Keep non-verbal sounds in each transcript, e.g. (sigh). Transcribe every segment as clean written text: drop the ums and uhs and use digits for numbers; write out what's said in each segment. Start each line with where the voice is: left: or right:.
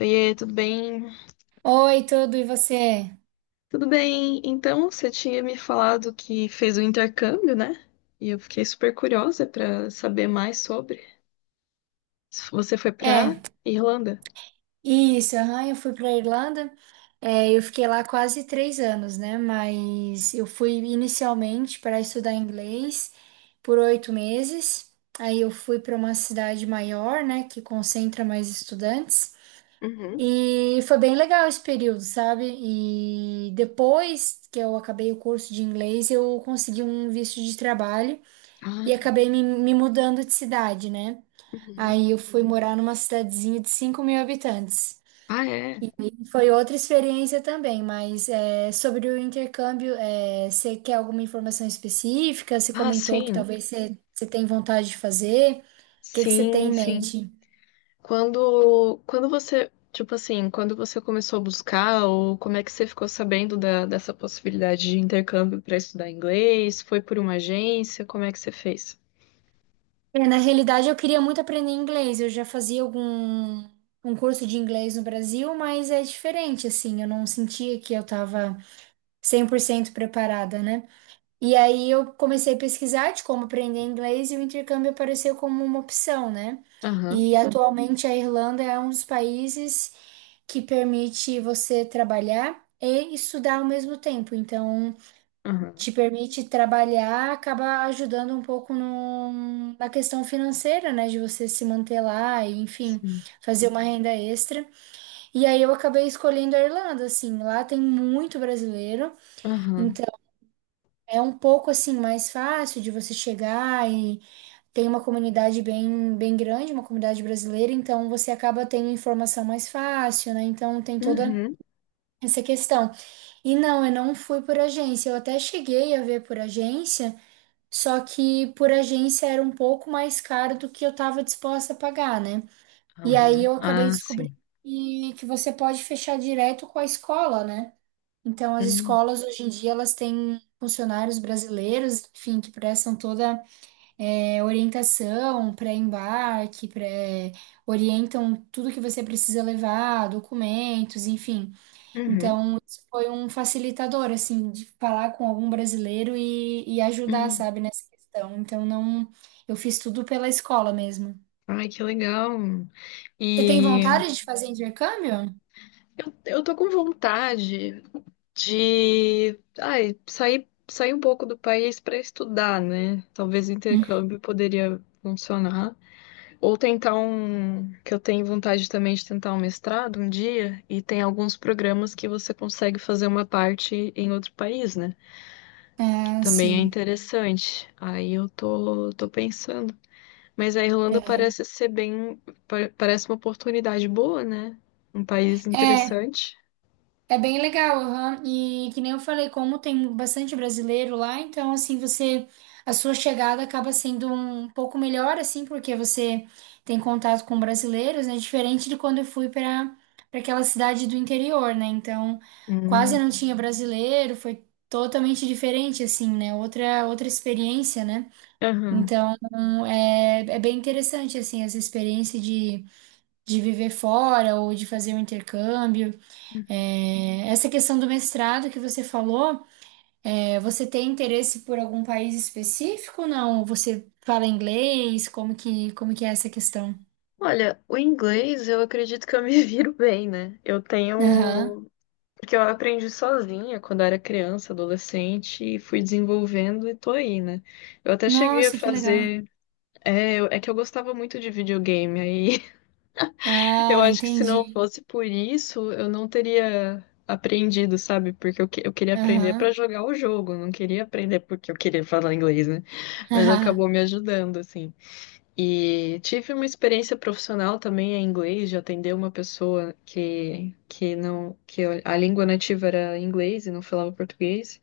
left: Oiê, tudo bem?
right: Oi, tudo, e você?
left: Tudo bem. Então, você tinha me falado que fez o intercâmbio, né? E eu fiquei super curiosa para saber mais sobre. Você foi
right: É,
left: para Irlanda?
right: isso, aham, eu fui para Irlanda, é, eu fiquei lá quase 3 anos, né? Mas eu fui inicialmente para estudar inglês por 8 meses, aí eu fui para uma cidade maior, né, que concentra mais estudantes,
left: Uhum.
right: e foi bem legal esse período, sabe? E depois que eu acabei o curso de inglês, eu consegui um visto de trabalho
left: Ah,
right: e acabei me mudando de cidade, né?
left: uhum.
right: Aí eu fui morar numa cidadezinha de 5.000 habitantes.
left: Ah, é.
right: Foi outra experiência também, mas é, sobre o intercâmbio, é, você quer alguma informação específica? Você
left: Ah,
right: comentou que
left: sim.
right: talvez você tem vontade de fazer. O que que você tem
left: Sim,
right: em
left: sim.
right: mente?
left: Quando você, tipo assim, quando você começou a buscar, ou como é que você ficou sabendo dessa possibilidade de intercâmbio para estudar inglês? Foi por uma agência? Como é que você fez?
right: É, na realidade, eu queria muito aprender inglês. Eu já fazia algum um curso de inglês no Brasil, mas é diferente, assim. Eu não sentia que eu estava 100% preparada, né? E aí eu comecei a pesquisar de como aprender inglês e o intercâmbio apareceu como uma opção, né?
left: Aham,
right: E, uhum, atualmente a Irlanda é um dos países que permite você trabalhar e estudar ao mesmo tempo. Então,
left: aham.
right: te permite trabalhar, acaba ajudando um pouco no- na questão financeira, né? De você se manter lá e, enfim,
left: Sim.
right: fazer uma renda extra. E aí eu acabei escolhendo a Irlanda, assim, lá tem muito brasileiro.
left: Aham,
right: É um pouco assim mais fácil de você chegar e tem uma comunidade bem, bem grande, uma comunidade brasileira, então você acaba tendo informação mais fácil, né? Então tem toda
left: uhum,
right: essa questão. E não, eu não fui por agência, eu até cheguei a ver por agência, só que por agência era um pouco mais caro do que eu estava disposta a pagar, né? E aí
left: aham.
right: eu acabei
left: Ah,
right: descobrindo
left: sim.
right: que você pode fechar direto com a escola, né? Então, as
left: Hum,
right: escolas hoje em dia elas têm funcionários brasileiros, enfim, que prestam toda orientação, pré-embarque, orientam tudo que você precisa levar, documentos, enfim.
left: uhum,
right: Então, isso foi um facilitador, assim, de falar com algum brasileiro e ajudar,
left: hum.
right: sabe, nessa questão. Então, não, eu fiz tudo pela escola mesmo.
left: Ai, que legal.
right: Você tem
left: E
right: vontade de fazer intercâmbio?
left: eu tô com vontade de, ai, sair um pouco do país para estudar, né? Talvez o
right: Hum.
left: intercâmbio poderia funcionar. Ou tentar um, que eu tenho vontade também de tentar um mestrado um dia, e tem alguns programas que você consegue fazer uma parte em outro país, né? Que
right: Ah,
left: também é
right: sim.
left: interessante. Aí eu tô pensando. Mas a Irlanda
right: Aham.
left: parece ser bem, parece uma oportunidade boa, né? Um país
right: É,
left: interessante.
right: é bem legal, aham. E que nem eu falei, como tem bastante brasileiro lá, então assim, você a sua chegada acaba sendo um pouco melhor assim, porque você tem contato com brasileiros, né? Diferente de quando eu fui para aquela cidade do interior, né? Então, quase não
left: Hum,
right: tinha brasileiro, foi totalmente diferente assim, né? Outra experiência, né?
left: aham.
right: Então, é bem interessante assim essa experiência de viver fora ou de fazer um intercâmbio. É, essa questão do mestrado que você falou, é, você tem interesse por algum país específico ou não? Você fala inglês? Como que é essa questão?
left: Olha, o inglês eu acredito que eu me (laughs) viro bem, né? Eu
right: Aham.
left: tenho. Porque eu aprendi sozinha quando eu era criança, adolescente, e fui desenvolvendo e tô aí, né? Eu até cheguei a
right: Nossa, que legal.
left: fazer. É, é que eu gostava muito de videogame, aí. Eu
right: Ah,
left: acho que se não
right: entendi.
left: fosse por isso, eu não teria aprendido, sabe? Porque eu queria aprender pra
right: Aham.
left: jogar o jogo, não queria aprender porque eu queria falar inglês, né? Mas
right: (laughs)
left: acabou me ajudando, assim. E tive uma experiência profissional também em inglês, de atender uma pessoa que não, que a língua nativa era inglês e não falava português.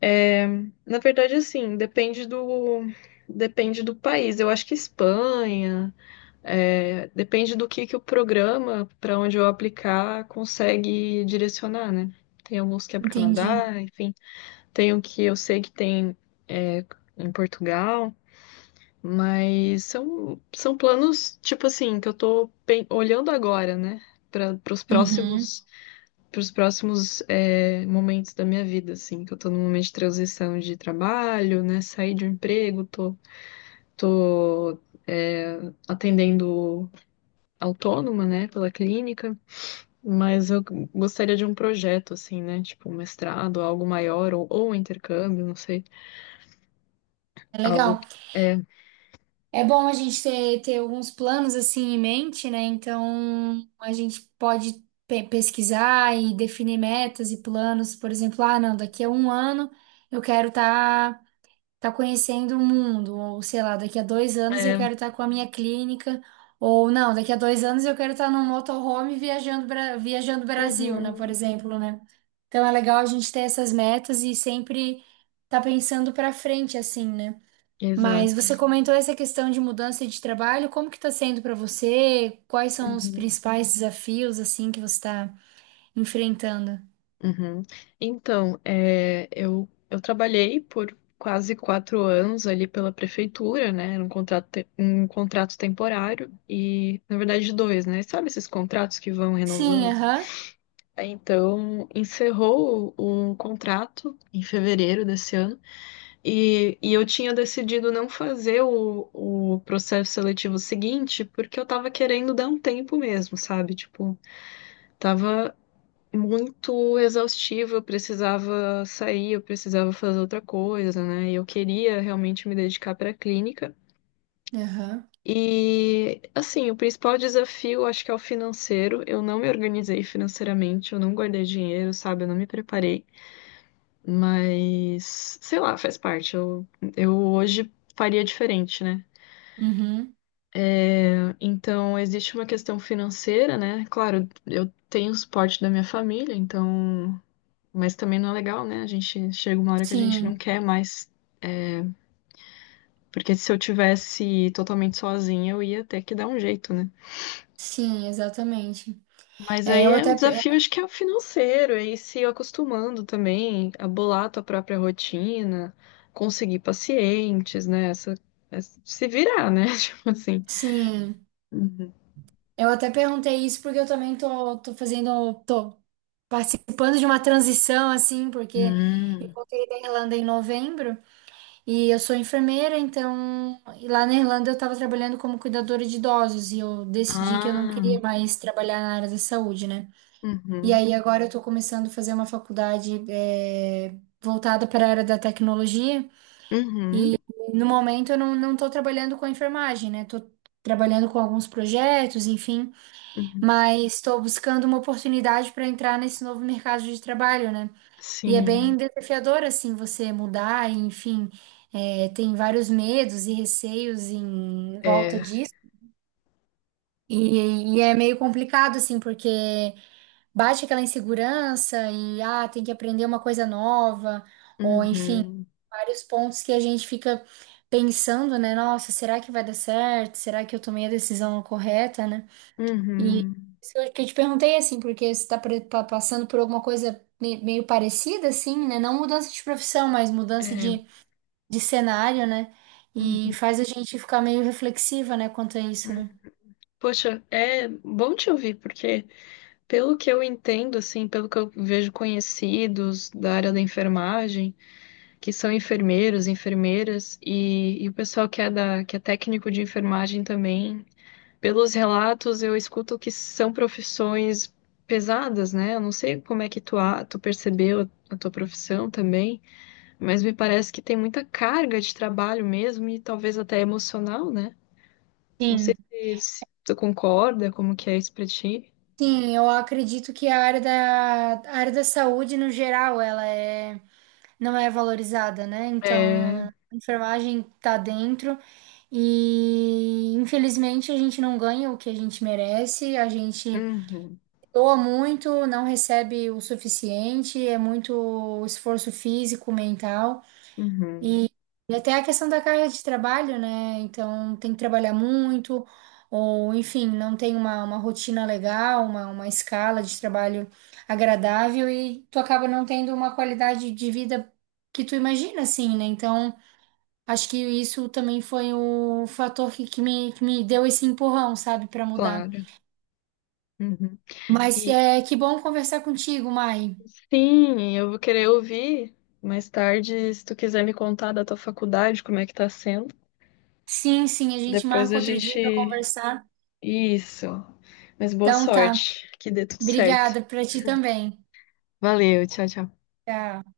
left: É, na verdade, assim, depende do país. Eu acho que Espanha. É, depende do que o programa para onde eu aplicar consegue direcionar, né? Tem alguns que é para o
right: Entendi.
left: Canadá, enfim, tem o que eu sei que tem é, em Portugal, mas são planos, tipo assim, que eu tô olhando agora, né? Para os
right: Uhum.
left: próximos, pros próximos momentos da minha vida, assim, que eu tô num momento de transição de trabalho, né? Saí de um emprego, tô é, atendendo autônoma, né, pela clínica, mas eu gostaria de um projeto, assim, né, tipo um mestrado, algo maior, ou um intercâmbio, não sei,
right: É legal.
left: algo, é,
right: É bom a gente ter alguns planos assim em mente, né? Então a gente pode pesquisar e definir metas e planos. Por exemplo, ah, não, daqui a um ano eu quero estar tá, tá conhecendo o mundo, ou sei lá, daqui a 2 anos eu
left: é,
right: quero estar com a minha clínica, ou não, daqui a 2 anos eu quero estar tá num motorhome viajando, viajando Brasil, né? Por
left: uhum,
right: exemplo, né? Então é legal a gente ter essas metas e sempre tá pensando pra frente, assim, né? Mas
left: exato,
right: você comentou essa questão de mudança de trabalho, como que está sendo para você? Quais são os
left: uhum,
right: principais desafios assim que você está enfrentando?
left: uhum. Então, eu trabalhei por quase quatro anos ali pela prefeitura, né, era um contrato, um contrato temporário, e, na verdade, dois, né, sabe esses contratos que vão
right: Sim,
left: renovando.
right: aham.
left: Então, encerrou o contrato em fevereiro desse ano e, eu tinha decidido não fazer o processo seletivo seguinte porque eu tava querendo dar um tempo mesmo, sabe? Tipo, tava muito exaustivo, eu precisava sair, eu precisava fazer outra coisa, né? E eu queria realmente me dedicar para a clínica.
right: Aham.
left: E, assim, o principal desafio acho que é o financeiro. Eu não me organizei financeiramente, eu não guardei dinheiro, sabe? Eu não me preparei. Mas, sei lá, faz parte. Eu hoje faria diferente, né?
right: Uhum.
left: Então, existe uma questão financeira, né? Claro, eu tenho o suporte da minha família, então. Mas também não é legal, né? A gente chega uma hora que a gente não
right: Sim,
left: quer mais. Porque se eu tivesse totalmente sozinha, eu ia ter que dar um jeito, né?
right: sim, exatamente.
left: Mas
right: É,
left: aí é, o desafio acho que é o financeiro, é ir se acostumando também a bolar a tua própria rotina, conseguir pacientes, né? Essa, se virar, né? (laughs) Tipo assim.
right: sim,
left: Uhum.
right: eu até perguntei isso porque eu também tô fazendo, tô participando de uma transição assim, porque eu
left: Hum.
right: voltei da Irlanda em novembro. E eu sou enfermeira, então e lá na Irlanda eu estava trabalhando como cuidadora de idosos e eu decidi que eu não
left: Ah.
right: queria mais trabalhar na área da saúde, né? E
left: Uhum.
right: aí agora eu estou começando a fazer uma faculdade voltada para a área da tecnologia e
left: Uhum.
right: no momento eu não estou trabalhando com a enfermagem, né? Estou trabalhando com alguns projetos, enfim,
left: Uhum.
right: mas estou buscando uma oportunidade para entrar nesse novo mercado de trabalho, né? E é
left: Sim.
right: bem desafiador, assim, você mudar, e, enfim, é, tem vários medos e receios em volta
left: É.
right: disso. E é meio complicado, assim, porque bate aquela insegurança e, ah, tem que aprender uma coisa nova, ou, enfim,
left: Uhum.
right: vários pontos que a gente fica pensando, né? Nossa, será que vai dar certo? Será que eu tomei a decisão correta, né? E
left: Uhum.
right: isso que eu te perguntei assim, porque você está passando por alguma coisa meio parecida, assim, né? Não mudança de profissão, mas mudança
left: É.
right: de cenário, né? E
left: Uhum.
right: faz a gente ficar meio reflexiva, né, quanto a isso, né?
left: Poxa, é bom te ouvir, porque pelo que eu entendo, assim, pelo que eu vejo conhecidos da área da enfermagem, que são enfermeiros, enfermeiras e o pessoal que é da, que é técnico de enfermagem também. Pelos relatos, eu escuto que são profissões pesadas, né? Eu não sei como é que tu percebeu a tua profissão também, mas me parece que tem muita carga de trabalho mesmo e talvez até emocional, né? Não sei
right: Sim.
left: se tu concorda, como que é isso pra ti.
right: Sim, eu acredito que a área da saúde, no geral, ela é, não é valorizada, né? Então,
left: É.
right: a enfermagem tá dentro e, infelizmente, a gente não ganha o que a gente merece, a gente
left: Uhum,
right: doa muito, não recebe o suficiente, é muito esforço físico, mental
left: uhum,
right: e, e até a questão da carga de trabalho, né? Então tem que trabalhar muito, ou enfim, não tem uma rotina legal, uma escala de trabalho agradável e tu acaba não tendo uma qualidade de vida que tu imagina, assim, né? Então acho que isso também foi o fator que me deu esse empurrão, sabe, para mudar.
left: claro. Uhum.
right: Mas
left: E,
right: é que bom conversar contigo, Mai.
left: sim, eu vou querer ouvir mais tarde, se tu quiser me contar da tua faculdade, como é que tá sendo.
right: Sim, sim, a gente
left: Depois
right: marca
left: a
right: outro
left: gente.
right: dia para conversar.
left: Isso. Mas boa
right: Então tá.
left: sorte, que dê tudo certo.
right: Obrigada para ti também.
left: Valeu, tchau, tchau.
right: Tchau.